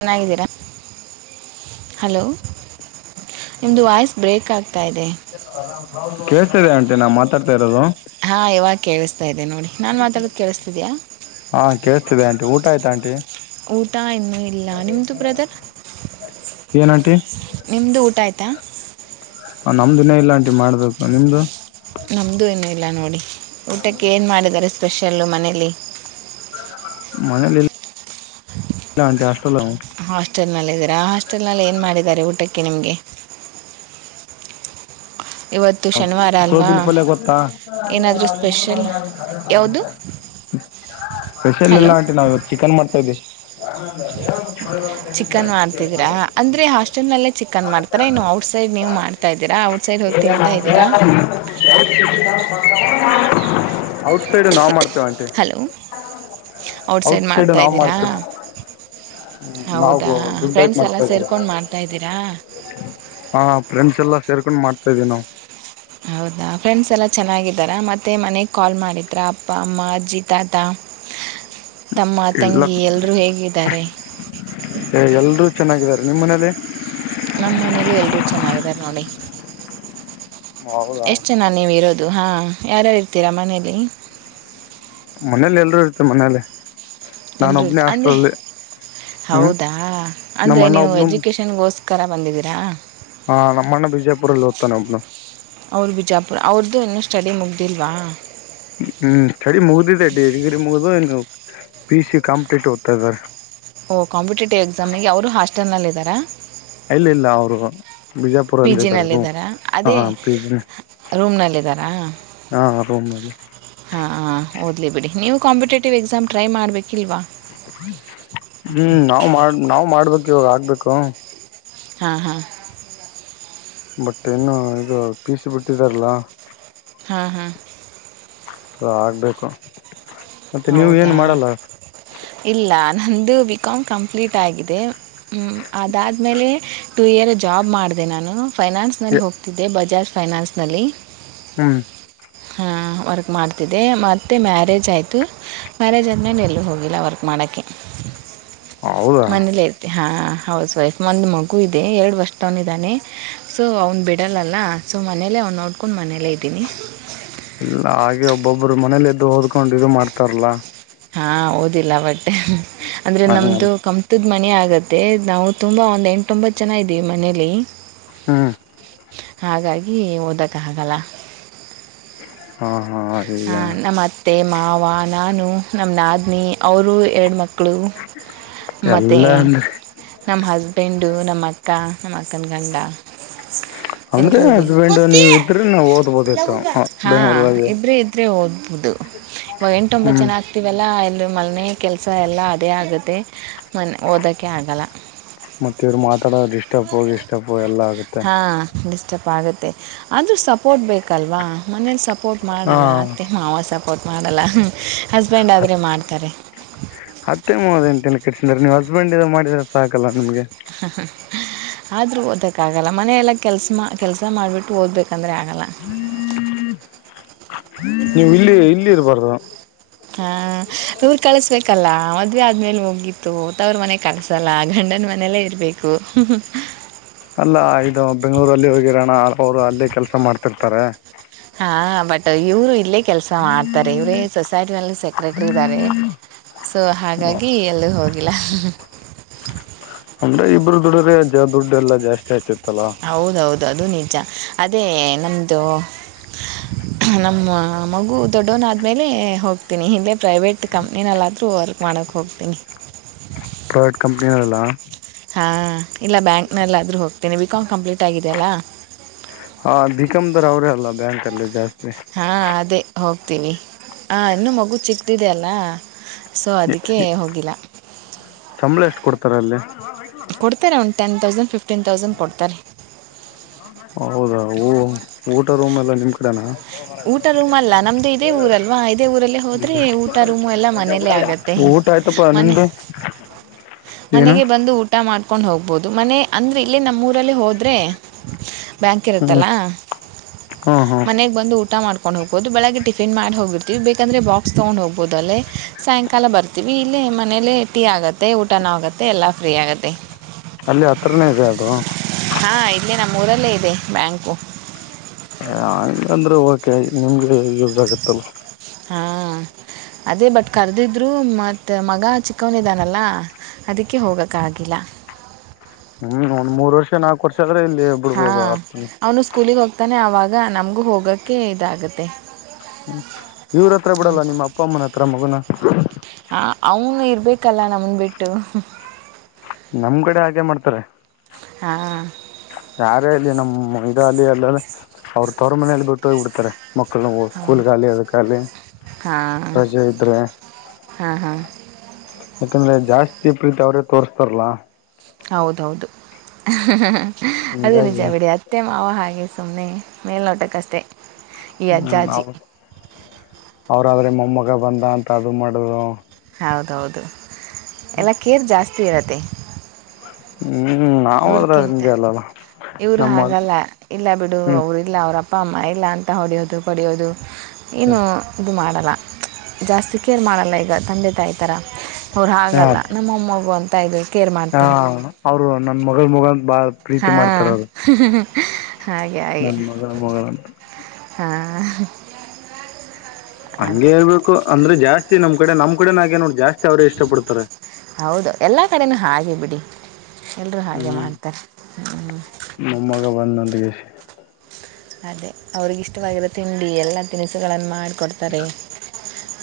ಚೆನ್ನಾಗಿದ್ದೀರಾ ಹಲೋ ನಿಮ್ದ ವಾಯ್ಸ್ ಬ್ರೇಕಕ್ ಆಗ್ತ ಕಾಯ್ದ ಕೇಳ್ತಿದೆ ಆಂಟಿ ನಾ ಮಾತಾಡ್ತಾ ಇರೋದು ಹಾ ಇವಾಗ ಕೇಳಿಸ್ತಾ ಇದೆ ನೋಡಿ ನಾನ್ ಮಾತಾಡೋದ ಕೇಳಿಸ್ತಿದ್ಯಾಾ ಹಾ ಕಿಸತಿದೆ ಆಂಟ ಊ ಆಯತಾ ಆಂಟಿ ಊಟ ಇನ್ನೂ ಇಲ್ಲ ನಿಮ್ದು ಬ್ರದರ್ ಏನಂಟಿ ನಿಮ್ದು ಊಟ ಆಯ್ತಾ ನಮ್ದ ದಿನೇ ಇಲ್ಲಾಂಟಿ ಮಾಡ್ಬೇಕು ನಿಮ್ದು ನಮ್ಮದುೂ ನೂ ಇಲ್ಲ ನೋಡಿ ಊಟಕ್ಕೆ ಏನು ಮಾಡಿದ್ದಾರೆ ಸ್ಪೆಷಲ್ಲು ಮನೇಲಿ ಮನಲಿ ಇಲ್ಲಾಂ ಹಾಟಲ್ ಹಾಸ್ಟೆಲ್ ನಲ್ಲಿ ಇದೀರಾ ಹಾಸ್ಟೆಲ್ ನಲ್ಲಿ ಏನ್ ಮಾಡಿದಿದ್ದಾರೆ ಊಟಕ್ಕೆ ನಿಮ್ಗೆ ಇವತ್ತು ಶನಿವಾರ ಅಲ್ವಾ ಸೋಬಿಲ್ ಪಲ್ಯ ಗೊತ್ತಾ ಏನಾದರೂ ಸ್ಪೆಷಲ್ ಯಾಾವದು ಸ್ಪೆಷಲ್ ಇಲ್ಲ ಆಂಟಿ ನಾವ ಇವತ್ತು ಚಿಕನ್ ಮಾಡ್ತಾ ಇದಿದ್ದವಿ ಚಿಕನ್ ಮಾಡ್ತಿದ್ರಾ ಅಂದ್ರೆ ಹಾಸ್ಟೆಲ್ ನಲ್ಲೇ ಚಿಕನ್ ಮಾಡತಾರ ಇನ್ನು ಔಟ್ ಸೈಡ್ ನೀವು ಮಾಡ್ತ ಇದೀರ ಔಟ್ ಸೈಡ್ ಹೋಗ ತಿಂತಾ ಇದ ಔಟ್ ಸೈಡ್ ನಾವು ಮಾಡ್ತೇವಿ ಂಟ ಹಲೋ ಔಟ್ ಸೈಡ್ ನಾವು ಮಾಡ್ತೇವೆ ಹ್ಮ ನಾವುು ಹೌದಾ ದುಂಡಾಕ್ ಫ್ರೆಂಡ್ಸ್ ಎಲ್ಲ ಮಾಡ್ತಾ ಇದ್ದೀರ ಸೇರ್ಕೊಂಡು ಮಾಡ್ತಾ ಇದ್ದೀರಾ ಹಾ ಫ್ರೆಂಡ್ಸ್ ಎಲ್ಲ ಸೇರ್ಕೊಂಡ್ ಮಾಡ್ತಾ ಇದೀವಿ ನಾವು ಹೌದಾ ಫ್ರೆಂಡ್ಸ್ ಎಲ್ಲ ಚೆನ್ನಾಗಿದ್ದಾರ ಮತ್ತೆ ಮನೆ ಕಾಲ್ ಮಾಡಿದ್ರ ಅಪ್ಪ ಅಮ್ಮ ಅಜ್ಜಿ ತಾತ ತಮ್ಮ ತಂಗಿ ಎಲ್ರೂ ಹೇಗಿದ್ದಾರೆ ಏ ಎಲ್ರೂ ಚೆನ್ನಾಗಿದ್ದಾರೆ ನಿಮ್ಮ್ ಮನೇಲಿ ನಮ್ಮನೇಲ್ಲೂ ಎಲ್ರೂ ಚೆನ್ನಾಗಿದ್ದಾರೆ ನೋಡಿ ಹೌದಾ ಎಷ್ಟು ಜನ ನೀವು ಇರೋದು ಹಾ ಯಾರ್ಯಾರು ಇರ್ತೀರಾ ಮನೇಲಿ ಮನೇಲಿ ಎಲ್ರೂ ಇರುತ್ತೆ ಮನೇಲಿ ನಾನು ಎಲ್ರು ಇ ಒಬ್ಬನೇ ಅಂದ್ರೆ ಹಾಸ್ಟೆಲಲ್ಲಿ ಹ್ಮ್ ಹೌದಾ ನಮ್ಮ ಅಂದ್ರೆ ಅಣ್ಣ ನೀ ಒಬ್ನು ಎಜುಕ ನಿನ್ನಗೋಸ್ಕರ ಬಂದಿದ್ದೀರಾ. ಹಾ ನಮ್ಮಣ್ಣ ಬಿಜಾಪುರದಲ್ಲಿ ಓದ್ತಾನೆ ಒಬ್ಬನು. ಅವರು ಬಿಜಾಪುರ ಅವ್ರದ್ದು ಇನ್ನೂ ಸ್ಟಡಿ ಮುಗ್ದಿಲ್ವಾ. ಹ್ಮ್ ಸ್ಟಡಿ ಮುಗ್ದಿದೆ ಡಿಗ್ರಿ ಮುಗ್ದ ಪಿ ಸಿ ಕಾಂಪಿಟೇಟ್ ಓದ್ತಾಯಿದರೆ. ಓಹ ಕಾಂಪಿಟೇಟಿವ್ ಎಕ್ಸಾಮ್ನಿಗೆ ಅವರು ಹಾಸ್ಟೆಲ್ನಲ್ಲಿ ಇದಾರಾ. ಇಲ್ಲ ಇಲ್ಲ ಅವರು ಪಿ ಬಿಜಾಪುರಲ್ಲ ಇದಾರ್ರೇ ಜಿನಲ್ಲಿದ್ದಾರಾ ಅದೇ ಹ ಪಿಜಿ ಹಾ ಹಾ ರೂಮ್ನಲ್ಲಿ ಹಾ ಹಾ ಓದ್ಲಿ ಬಿಡಿ ನೀವು ಕಾಂಪಿಟೇಟಿವ್ ಎಕ್ಸಾಮ್ ಟ್ರೈ ಮಾಡ್ಬೇಕಿಲ್ವಾ. ಹ್ಮ್ ನಾವ್ ಮಾಡ ನಾವ ಮಾಡ್ಬೇಕು ಇವಾಗ ಆಗ್ಬೇಕು. ಹಾ ಹಾ ಬಟ್ ಏನು ಇದು ಪಿ ಸಿ ಬಿಟ್ಟಿದಾರಲ್ಲ. ಹಾ ಹಾ ಹ ಆಗಬೇಕು. ಹೌದಾ ಇಲ್ಲ ನಂದು ಬಿ ಕಾಮ್ ಕಂಪ್ಲೀಟ್ ಆಗಿದೆ. ಹು ಅದಾದ್ಮೇಲೆ ಟೂ ಇಯರ್ ಜಾಬ್ ಮಾಡಿದೆ ನಾನು. ಫೈನಾನ್ಸ್ನಲ್ಲಿ ಹೋಗ್ತಿದ್ದೆ ಬಜಾಜ್ ಫೈನಾನ್ಸ್ನಲ್ಲಿ. ಹ್ಮ್ ಹಾ ವರ್ಕ್ ಮಾಡ್ತಿದ್ದಿದೆ ಮತ್ತು ಮ್ಯಾರೇಜ್ ಆಯಿತು. ಮ್ಯಾರೇಜ್ ಆದ್ಮೇಲೆ ಎಲ್ಲ ಹೋಗಿಲ್ಲ ವರ್ಕ್ ಮಾಡೋಕ್ಕೆ ಹೌದಾ ಮನೇಲೆ ಹಾ ಹೌಸ್ ವೈಫ್ ಒಂದು ಮಗು ಇದೆ ಎರಡು ವರ್ಷದವನಿದ್ದಾನೆ ಸೊ ಅವ್ನು ಬಿಡಲ್ಲಲ್ಲ ಸೊ ಮನೆಯಲ್ಲೇ ಅವ್ ನೋಡ್ಕೊಂಡು ಮನೆಯಲ್ಲೇ ಇದ್ದೀನಿ. ಇಲ್ಲ ಹಾಗೆ ಒಬ್ಬೊಬ್ಬರು ಮನೇಲಿ ಎದ್ದು ಓದ್ಕೊಂಡ್ ಇದು ಮಾಡ್ತಾರಲ್ಲಾ. ಹಾ ಓದಿಲ್ಲ ಬಟ್ ಅಂದ್ರೆ ಹಂಗ ನಮ್ದು ಕಂಪಾನಿ. ಹದ್ ಮನ ಆಗತ್ತೆ ನಾವು ತುಂಬಾ ಒಂದ್ ಎಂಟು ತೊಂಬತ್ ಜನ ಇದೀವಿ ಮನೇಲಿ. ಹ್ಮ್ ಹಾಗಾಗಿ ಓದೋಕ್ಕೆ ಹಾಗಲ್ಲ. ಹಾ ಹಾ ಹ ಈಗ ನಮ್ಮ ಅತ್ತೆ ಮಾವ ನಾನು ನಮ್ಮ ನಾದನಿ ಅವರು ಎರಡು ಮಕ್ಕಳು. ಮಕ್ಕಳು ಮತ್ತೆ. ಎಲ್ಲ ಅಂದ್ರೆ ನಮ್ಮ ಹಸ್ಬೆಂಡು ನಮ್ಮ ಅಕ್ಕ ನಮ್ಮ ಅಕ್ಕನ ಗಂಡ. ಅಂದ್ರೆ ಎಲ್ರು ಇದೀವಿ ಹಸ್ಬೆಂಡ್ ನೀವ್ ಇದ್ರೆ ನಾವ್ ಓದ್ಬೋದಿತ್ತು ಹಾ ಬೆಂಗ್ಳೂರ್ದಾಗೆ ಇಬ್ರ ಇದ ಹೌದು ಇವಾಗ ಎಂಟ ಒಂಬತ್ತು ಹ್ಮ್ ಜನ. ಇರ್ತೀವಿ ಅಲ್ವಾ ಮಲ್ನೆಯ ಕೆಲಸ ಎಲ್ಲ ಅದೇ ಆಗುತ್ತೆ ಮನೆ ಓದೋಕ್ಕೆ ಆಗಲ್ಲ. ಮತ್ತೆವ್ರು ಮಾತಾಡೋರ ಡಿಸ್ಟರ್ಬ್ ಗಿಸ್ಟ್ರೆಬ್ವು ಎಲ್ಲ ಆಗುತ್ತೆ. ಹ ಡಿಸ್ಟರ್ಪ್ ಆಗುತ್ತೆ ಆದೂ ಸಪೋರ್ಟ್ ಬೇಕಲ್ವಾ ಮನೇಲಿ ಸಪೋರ್ಟ್ ಹಾ ಮಾಡಲ್ಲ ಅತ್ತೆ ಮಾವ ಸಪೋರ್ಟ್ ಮಾಡಲ್ಲ ಹಸ್ಬೆಂಡ್ ಆದರೆ ಮಾಡ್ತಾರೆ. ಅತ್ತೇ ಮಾವ ಎಂತಕ್ಕೆ ತಲೆ ಕೆಡಿಸ್ಕೊತಿರ ನೀವು ಹಸ್ಬೆಂಡ್ ಇದು ಮಾಡಿದ್ರೆ ಸಾಕಲ್ಲ ನಿಮ್ಗೆ. [inaudible] ಆದ್ರೂ ಓದಕ್ಕಾಗಲ್ಲ ಮನೆಯೆಲ್ಲ ಕೆಲ್ಸ ಮಾ ಕೆಲಸ ಮಾಡಿಬಿಟ್ಟು ಓದ್ಬೇಕಂದ್ರೆ ಆಗಲ್ಲ. ನೀವು ಇಲ್ಲಿ ಇಲ್ಲಿ ಇರ್ಬಾರ್ದು. ಹಾ ಇವ್ರು ಕಳಿಸಬೇಕು ಸಿಕ್ಕಲ್ಲ ಮದ್ವೆ ಆದ್ಮೇಲೆ ಮುಗ್ಗಿತ್ತು ತವರು ಮನೆ ಕಳ್ಸಲ್ಲ ಗಂಡನ ಮನೆೆಯಲ್ಲ ಇರ್ಬೇಕು. ಅಲ್ಲ ಇದು ಬೆಂಗ್ಗಳೂರಲ್ಲಿ ಹೋಗಿರೋಣ ಅವ್ರು ಅಲ್ಲೇ ಕೆಲ್ಸ ಮಾಡ್ತಿರ್ತಾರೆ ಹಾ ಬಟ್ ಇವ್ರು ಇಲ್ಲೇ ಕೆಲ್ಸ ಮಾಡ್ತಾರೆ ಇವ್ರೇ. ಸೊಸೈಟಿನಲ್ಲಿ ಸೆಕ್ರೆಟ್ರ ಇದ್ದಾರೆ ಸೊ ಹಾಗಾಗಿ ಎಲ್ಲಲೂ ಹೋಗಿಲ್ಲ. ಅಂದ್ರೆ ಇಬ್ಬರು ದೂಡುದ್ರೆ ದುಡ್ಡು ಎಲ್ಲ ಜಾಸ್ತಿ ಆಯತಿಲಾ. ಹೌದೌದು ಅದು ನಿಜ ಅದೇ ನಮ್ದು. ನಮ್ಮ ಮಗು ದೊಡ್ಡವನ ಆದ್ಮೇಲೆ ಹೋಗ್ತೀನಿ ಹಿಂದೆ ಪ್ರೈವೇಟ್. ಕಂಪನಿನಲ್ಲಾದರೂ ವರ್ಕ್ ಮಾಡಕ್ಕೆ ಹೋಗ್ತೀನಿ. ಪ್ರೈವೆಟ್ ಕಂಪನಿನಲ್ಲ. ಹಾ ಇಲ್ಲ ಬ್ಯಾಂಕ್ನಲ್ಲಾದ್ರೂ ಹೋಗ್ತೇನೀ ಬಿಕಾಂ ಕಂಪ್ಲೀಟ್ ಆಗಿದೆಯಲ್ಲಾ. ಹಾ ಬಿಕಾಂದರ ಅವ್ರೇ ಅಲ್ಲ ಬ್ಯಾಂಕ ಅಲ್ಲಿ ಜಾಸ್ತಿ. ಹಾ ಅದೇ ಹೋಗ್ತೀವಿ ಹಾ ಇನ್ನೂ ಮಗು ಚಿಕ್ತಿದೆಯಲ್ಲ. ಸೊ ಎ- ಅದಕ್ಕೆ ಎ- ಹೋಗಿಲ್ಲ. ಸಂಬಳ ಎಷ್ಟು ಕೊಡ್ತಾರೆ ಅಲ್ಲಿ ಕೊಡ್ತಾರೆ one ten thousand fifteen thousand ಕೊಡತಾರೆ. ಹೌದಾ ಊಟ ರೂಮ್ ಎಲ್ಲ ನಿಮ್ ಕಡೆನಾ. ಊಟ ರೂಮ್ ಅಲ್ಲ ನಮ್ದು ಇದೇ ಊರಲ್ವಾ ಇದೇ ಊರಲ್ಲ ಹೋದ್ರೆ ಊಟ ರೂಮು ಎಲ್ಲ ಮನೇಲ್ಲೇ ಆಗದು. ಊಟ ಆಯ್ತಪ್ಪ ನಿಮ್ದು. ಏನು ಮನೆಗೆ ಬಂದು ಊಟ. ಊಟ ಮಾಡ್ಕೊಂಡ್ ಹೋಗ್ಬೋದು ಮನೆ ಅಂದ್ರೆ ಇಲ್ಲೇ ನಮ್ಮೂರಲ್ಲಿ ಹೋದ್ರೆ. ಬ್ಯಾಂಕ್ ಹ್ಮ್ ಇರುತ್ತಲ್ಲ ಹಾಂ ಹಾಂ ಮನೆಗೆ ಬಂದು ಊಟ. ಊಟ ಮಾಡ್ಕೊಂಡ್ ಹೋಗಬಹುದು ಬೆಳಗ್ ಟಿಪೀನ್ ಮಾಡಿ ಹೋಗಿರತಿವಿ ಬೇಕಂದೆ ಬಾಕ್ಸ್ ತೊಗೊಂಡಹೊ ಗಬಹುದ ಅಲ್ಲೆ. ಸಾಯಂಕಾಲ ಬರ್ತೀವಿ ಇಲ್ಲಿ ಮನೇಲಿ ಟೀ ಆಗುತ್ತೆ ಊಟನೂ ಆಗುತ್ತೆ ಎಲ್ಲ ಫ್ರೀ ಆಗುತ್ತೆ. ಅಲ್ಲಿ ಹತ್ರನೇ ಇದೆ ಅದು. ಹಾ ಇಲ್ಲಿ ನಮ್ಮೂರಲ್ಲೇ ಇದೆ ಬ್ಯಾಂಕು. ಹಂಗ ಅಂದ್ರೆ ಓಕೆ ನಿಮ್ಗೆ ಯೂಸ್ ಆಗತ್ತಲ್. ಹಾ ಅದೇ ಬಟ್ ಕರ್ದಿದ್ರು ಮತ್ತೆ ಮಗ ಚಿಕ್ಕವನಿದ್ದಾನಲ್ಲ. ಅದಕ್ಕೆ ಹೋಗೋಕ್ಕಾಗಿಲ್ಲ. ಹ್ಮ್ ಒಂದ್ ಮೂರ್ ವರ್ಷ ನಾಲ್ಕು ವರ್ಷ ಆದ್ರೆ ಇಲ್ಲಿ. ಹಾ ಬಿಡ್ಬೋದು ಆಪ್ಷನ್ ಅವನು ಸ್ಕೂಲಿಗೆ ಹೋಗ್ತಾನೆ ಆವಾಗ ನಮಗೂ ಹೋಗೋಕ್ಕೆ ಇದಾಗುತ್ತೆ. ಹ್ಮ ಇವ್ರತ್ರ ಬಿಡಲ್ಲ ನಿಮ್ಮ ಅಪ್ಪ ಅಮ್ಮನ ಹತ್ರ ಮಗನ. ಹ ಅವನು ಇರ್ಬೇಕಲ್ಲ ನಮನ್ ಬಿಟ್ಟು. ನಮ್ ಕಡೆ ಹಾಗೆ ಮಾಡ್ತಾರೆ. ಹಾ. ಯಾರೇ ಅಲ್ಲಿ ನಮ್ಮ್ ಮಂದಿ ಅಲ್ಲಿ ಅಲ್ಲ ಅವ್ರರು ತವರ ಮನೆಲಿ ಬಿಟ್ಟು ಹೋಗ ಬಿಡ್ತಾರೆ. ಮಕ್ಕಳು ಸ್ಕೂಲ್ಗಾಲಿ ಅದಕ್ಕಾಲ ರಜೆ ಇದ್ರೆ. ಹಾ ಹಾ. ಯಾಕಂದ್ರೆ ಜಾಸ್ತಿ ಪ್ರೀತಿ ಅವರೇ ತೋರಿಸ್ತಾರಲ್ಲ. ಹೌದೌದು ಹ ಹ ಹ ಅದು ನಿಜ ಹಿಂಗಾಗಿ ಬಿಡಿ ಆಯತ. ಅತ್ತೆ ಮಾವ ಹಾಗೆ ಸುಮ್ಮನೆ ಮೇಲ್ ನೋಡಬೇಕ್ಕಷ್ಟೇ. ಹ್ಮ್ ಅವ್ರಾದ್ರೆ ನಮ್ಮಗ ಬಂದ ಅಂತ ಅದು ಮಾಡು. ಹೌದೌದು ಎಲ್ಲ ಕೇರ್ ಜಾಸ್ತಿ ಇರತ್ತೆ. ಹ್ಮ್ ನಾವಾದ್ರೆ ಇವ್ರಕಿಂತ ಹಂಗೆ ಅಲ್ಲಲ್ಲ ಇವರು ನಮ್ಮ ಹಾಗಲ್ಲ. ಇಲ್ಲ ಬಿಡು ಹ್ಮ್ ಅವರಿಲ್ಲ ಅವರ ಅಪ್ಪ ಅಮ್ಮ ಇಲ್ಲ ಅಂತ ಹೊಡೆಯೋದು ಪಡೆಯೋದು ಏನು. ಇದು ಮಾಡಲ್ಲ ಜಾಸ್ತಿ ಕೇರ್ ಮಾಡಲ್ಲ ಈಗ ತಂದೆ ತಾಯಿ ಥರ. ಅವ್ರು ಹಾಗಲ್ಲ ನಮ್ಮಮ್ಮಗ ಅಂತ ಇದ. ಹಾ ಅವರು ನನ್ ಮಗಳ ನೋಡಣ ಬಾ. ಹಾ ಹ ಹಾ ಹಾಗೆ ಹಾಗೆ. ಇವರ ಮಗಳ [unintelligible] ಹಾ ಅಂಗೆ ಹೇಳ್ಬೇಕು ಅಂದ್ರೆ ಜಾಸ್ತಿ ನಮ್ ಕಡೆ ನಮ್ ಕಡೆನಾಗೇ ನೋಡ ಜಾಸ್ತಿ ಅವ್ರೇ ಇಷ್ಟ ಪಡ್ತಾರೆ ಹೌದು ಎಲ್ಲಾ ಕಡೆನೂ ಹಾಗೆ ಬಿಡಿ ಎಲ್ರರು ಹಾಗೆ ಮಾಡ್ತಾರೆ ಮಮ್ಮಗೆ ಬಂದುಂತಕಿಸಿ ಅದೇ ಅವ್ರಿಗೆ ಇಷ್ಟವಾಗಿರೋ ತಿಂಡಿ ಎಲ್ಲ ತಿನಿಸುಗಳನ್ನು ಮಾಡಿಕೊಡ್ತಾರೆ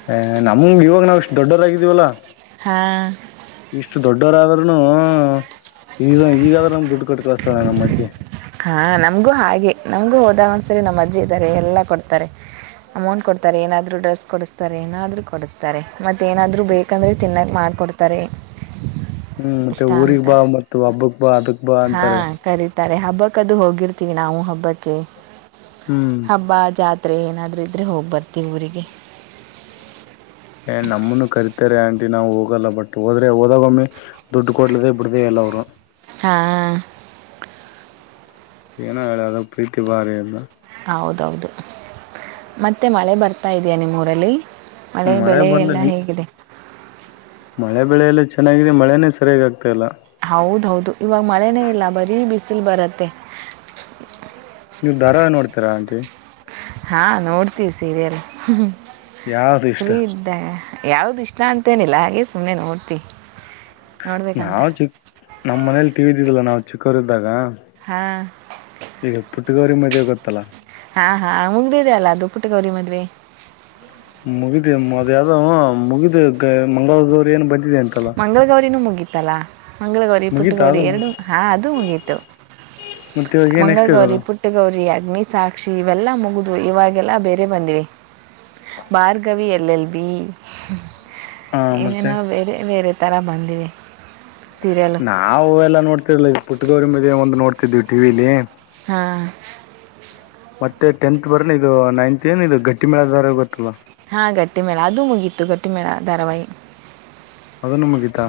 ಹ ನಮ್ಗೆ ಇವಾಗ ನಾವವು ಇಷ್ಟು ದೊಡ್ಡರಾಗಿದೀವಲ್ಲ ಹಾ ಇಷ್ಟು ದೊಡ್ಡವರಾದ್ರರುನು ಈಗ ಈಗಾದ್ರೂ ದುಡ್ಡು ಕಟ್ ಕಳಸ್ತಾನ ನಮ್ಮ್ ಅಜ್ಜೆ ಹಾ ನಮ್ಗೂ ಹಾಗೆ ನಮ್ಗೂ ಹೋದಾಗ ಒಂದ್ಸರಿ ನಮ್ಮ್ ಅಜ್ಜಿ ಇದ್ದಾರೆ ಎಲ್ಲಾ ಕೊಡ್ತಾರೆ ಅಮೌಂಟ್ ಕೊಡ್ತಾರೆ ಏನಾದ ಡ್ರೆಸ್ ಕೊಡಿಸ್ತಾರೆ ಏನಾದ ಕೊಡಿಸ್ತಾರೆ ಮತ್ತೆ ಏನಾದ್ರು ಬೇಕ ಯಾಕಂದ್ರೆ ತಿನ್ನಕ ಮಾಡಿಕೊಡ್ತಾರೆ ಹ್ಮ್ ಮತ್ತೆ ಇಷ್ಟ ಊರಿಗ ಅಂತ ಬಾ ಮತ್ತ ಒಬ್ಬಕ್ ಬಾ ಅದಕ್ ಬಾ ಅಂತಾರೆ ಹಾಂ ಕರೀತಾರೆ ಹಬ್ಬಕ್ಕದು ಹೋಗಿರ್ತೀವಿ ನಾವು ಹಬ್ಬಕ್ಕೆ ಹ್ಮ್ ಹಬ್ಬ ಜಾತ್ರೆ ಏನಾದರೂ ಇದ್ದರೆ ಹೋಗಿ ಬರ್ತೀವಿ ಊರಿಗೆ ಏ ನಮ್ಮನ್ನು ಕರಿತಾರೆ ಆಂಟಿ ನಾವು ಹೋಗಲ್ಲ ಬಟ್ ಹೋದ್ರೆ ಹೋದಾಗೊಮ್ಮೆ ದುಡ್ಡು ಕೊಡ್ಲದೇ ಬಿಡಿದೆ ಎಲ್ಲ ಅವರು ಹಾ ಏನೋ ಹೇಳೋ ಅದು ಪ್ರೀತಿ ಭಾರಿ ಅಂತ ಹೌದೌದು ಮತ್ತೆ ಮಳೆ ಬರ್ತಾ ಇದೆಯಾ ನಿಮ್ಮ ಊರಲ್ಲಿ ಮಳೆ ಬೆಳೆ ಬಂದು ಎಲ್ಲ ನೀ ಹೇಗಿದೆ ಮಳೆ ಬೆಳೆ ಎಲ್ಲ ಚೆನ್ನಾಗಿದೆ ಮಳೆನೇ ಸರಿಯಾಗಿಾಗ ಆತಾಲ್ಲ ಹೌದ ಹೌದು ಇವಾಗ ಮಳೆನೇ ಇಲ್ಲ ಬರೀ ಬಿಸಿಲು ಬರುತ್ತೆ ನೀವು ದರ ನೋಡ್ತೀರಾ ಆಂಟಿ ಹಾಂ ನೋಡ್ತೀವಿ ಸೀರಿಯಲ್ ಯಾವ್ದು ಇಷ್ಟ ಅಲೀ ಅಾಗ ಯಾವ್ದು ಇಷ್ಟ ಅಂತೇನಿಲ್ಲ ಹಾಗೆ ಸುಮ್ಮನೆ ನೋಡ್ತಿ ನಾವ್ ಚಿಕ್ಕ ನಮ್ಮ್ ಮನೇಲಿ ಟಿವ ಇದ್ದಿದ್ದ್ಲ್ಲ ನಾವ್ ಚಿಕ್ಕವರು ಇದ್ದಾಗ ಹಾಂ ಈಗ ಪುಟ್ಗೌರಿ ಮದುವೆ ಗೊತ್ತಲ್ಲಾ ಹಾ ಹಾ ಮುಂಗ್ದಿದಿದೆ ಅಲ್ಲ ದು ಪುಟ್ಟ ಗೌರಿ ಮದ್ವಿ ಮುಗಿದಮ್ಮ ಅದ ಯಾವಾವ ಮುಗಿದು ಮಂಗಳಾರದವರು ಏನ್ ಬ ಮಂಗಳಗೌರಿನೂ ಮುಗೀತಲ್ಲಾ ಮಂಗಳಗೌರಿ ಮುಗೀತಾ ಪುಟ್ಟಗೌರಿ ಅದನ್ನು ಎರಡು ಹಾ ಅದು ಮುಗೀತು ಮತ್ತು ಇವಾಗ ಏನು ನೆಕ್ಸ್ಟ್ ಮಂಗಳಗೌರಿ ಇರೋದು ಪುಟ್ಟ ಪಟಗೌರಿ ಅಗ್ನಿಸಾಕ್ಷಿ ಇವೆಲ್ಲ ಮುಗಿದು ಇವಾಗೆಲ್ಲ ಬೇರೆ ಬಂದಿವವಿ ಭಾರ್ಗವಿ ಎಲ್ ಎಲ್ ಬಿ ಹಾಂ ಮತ್ತು ನೇನು ಬೇರೆ ಬೇರೆ ಥರ ಬಂದಿವೆ ಸೀರಿಯಲು ನಾವವು ಎಲ್ಲ ನೋಡ್ತಿರ್ಲಿಲ್ಲ ಪುಟ್ಟಗವರಿ ಮ ಒಂದು ನೋಡ್ತಿದ್ವಿ ಟಿಲಿ ಹಾ ಮತ್ತೆ ಟೆಂತ್ ಬರ ಇದು ನೈನ್ತ್ ಏನು ಇದು ಗಟ್ಟಿ ಮೇಳ ದಾರ ಗೊತ್ತಲ್ಲ ಹಾಂ ಗಟ್ಟಿ ಮೇಳ ಅದು ಮುಗಿಯತ್ತು ಗಟ್ಟಿ ಮೇಳ ಧಾರಾವಾಹಿ ಅದನ್ನು ಮುಗಿದ್ದ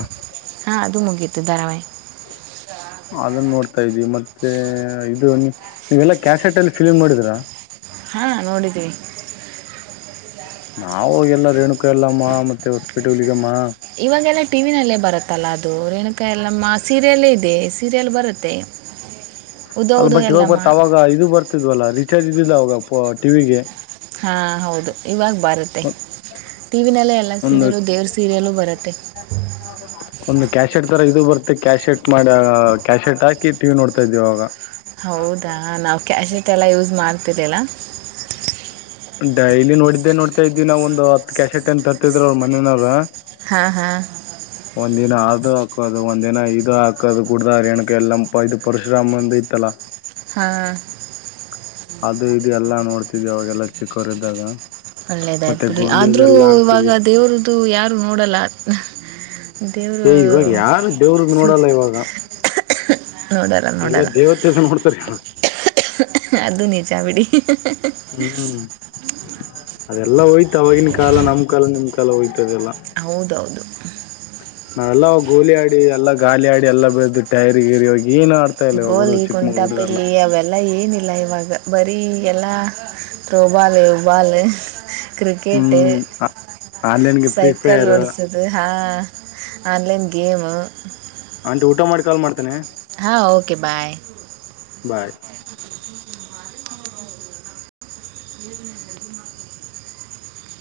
ಹಾ ಅದನ್ನ ನೋಡ್ತಾ ಇದೀವಿ ಮತ್ತೆ ಇದು ನೀವೆಲ್ಲಾ ಕ್ಯಾಾಸಟ್ ಅಲ್ಲಿ ಫಿಲ್ಮ್ ಮಾಡಿದ್ರಾ ಹಾಂ ನೋಡಿದ್ದೀವಿ ನಾವವು ಎಲ್ಲ ರೇಣುಕಾ ಎಲ್ಲಮ್ಮ ಮತ್ತೆ ಹೊಸ್ಪೇಟೆಗಮ್ಮ ಇವಾಗೆಲ್ಲ ಟಿ ವಿ ನಲ್ಲೇ ಬರುತ್ತಲ್ಲ ಅದು ರೇಣುಕಾ ಎಲ್ಲಮ್ಮ ಸೀರಿಯಲ್ಲೇ ಇದೆ ಸೀರಿಯಲ್ ಬರುತ್ತೆ. [inaudible] ಅಲ್ ಬಟ್ ಇವಾಗ ಯಲ್ಲಮ್ಮ ಬರ್ ಅವಾಗ ಇದು ಬರ್ತಿದ್ವಲ್ಲ ರೀಚಾರ್ಜ್ ಇದ್ದಿದ್ದ ಅವಾಗ ಟಿವಿಗೆ. ಹಾ ಹೌದು ಇವಾಗ ಬರುತ್ತೆ. ಟಿ ವಿ ನಲ್ಲೇ ಎಲ್ಲ ಒಂದು ಸೀರಿಯಲ್ಲೂ ದೇವ್ರ ಸೀರಿಯಲ್ಲೂ ಬರುತ್ತೆ. ಒಂದು ಕ್ಯಾಶೆಟ್ ತರ ಇದು ಬರ್ತ್ತೆ ಕ್ಯಾಶೆಟ್ ಮಾಡಿ ಕ್ಯಾಶೆಟ್ ಹಾಕಿ ಟಿ ವಿ ನೋಡ್ತಾ ಇದ್ವಿ ಅವಾಗ. ಹೌದಾ ನಾವು ಕ್ಯಾಶೆಟ್ ಎಲ್ಲಾ ಯೂಸ್ ಮಾಡ್ತಿದ್ದಿಲ್ಲಾ. ಡೈಲಿ ನೋಡಿದ್ದೆ ನೋಡ್ತಾ ಇದ್ವಿ ನಾವ ಒಂದು ಹತ್ತು ಕ್ಯಾಶೆಟ್ ಏನ್ ತತಿದ್ರ ಮನೆನವರು. ಹಾ ಹಾ ಒಂದ್ ದಿನ ಆದು ಹಾಕೋದು ಒಂದಿನ ಇದು ಹಾಕೋದು ಕುೂಡ್ದ ರೇಣುಕಾ ಯಲ್ಲಮ್ಮ ಇದು ಪರಶುರಾಮಂದು ಇತ್ತಲ್ಲ. ಹಾ ಅದು ಇದು ಎಲ್ಲ ನೋಡ್ತಿದ್ವಿ ಅವಾಗೆಲ್ಲ ಚಿಕ್ಕಅವ್ರು ಇದ್ದಾಗ. ಒಳ್ಳೇದಾಯ್ತು ಬಿಡಿ ಆದರೂ ಇವಾಗ ದೇವ್ರದ್ದು ಯಾರು ನೋಡಲ್ಲ. ದೇವರು ಏ ಇವಾಗ ಯಾರು ದೇವ್ರ್ದ ಸಿ ನೋಡಲ್ಲ ಇವಾಗ. [inaudible] ಎಲ್ಲಾ ನೋಡಲ್ಲ ದೇವತೆದ ನೋಡ್ತಾರೆ. ಅದು ನಿಜ ಬಿಡಿ. ಹ್ಮ್ ಅದೆಲ್ಲ ಹೋಯ್ತ ಆವಾಗಿನ ಕಾಲ ನಮ್ ಕಾಲ ನಿಮ್ ಕಾಲ ಹೋಯ್ತ ಅದೆಲ್ಲ. ಹೌದೌದು. ನಾವೆಲ್ಲ ಗೋಲಿ ಆಡಿ ಎಲ್ಲ ಗಾಲೀ ಆಡಿ ಎಲ್ಲ ಬೆದ ಟೈರ್ ಗೀರ ಹೋಗಿ ಏನ್ ಆಡ್ತಾ ಇಲ್ಲವ ಹುಡು ಚಿಕ್ಕ ಮಕ್ಕಳು ಹುಡುಗರುಯೆಲ್ಲಾ. ಎಲ್ಲ ಏನಿಲ್ಲ ಇವಾಗ ಬರೀ ಎಲ್ಲ ಥ್ರೋ ಬಾಲ್ ಯ ಬಾಲು ಕ್ರಿಕೆಟ್ ಹ್ಞೂ ಆನ್ಲೈನ್ಗೆ ಫ್ರೀ ಸೈಕಲ ಫೈರ್ ಹೊಡಿಸೋದು. ಅದು ಹಾ ಆನ್ಲೈನ್ ಗೇಮು. ಆಂಟಿ ಊಟ ಮಾಡಿ ಕಾಲ್ ಮಾಡ್ತೇನೆ. ಹಾಂ ಓಕೆ ಬಾಯ್. ಬಾಯ್.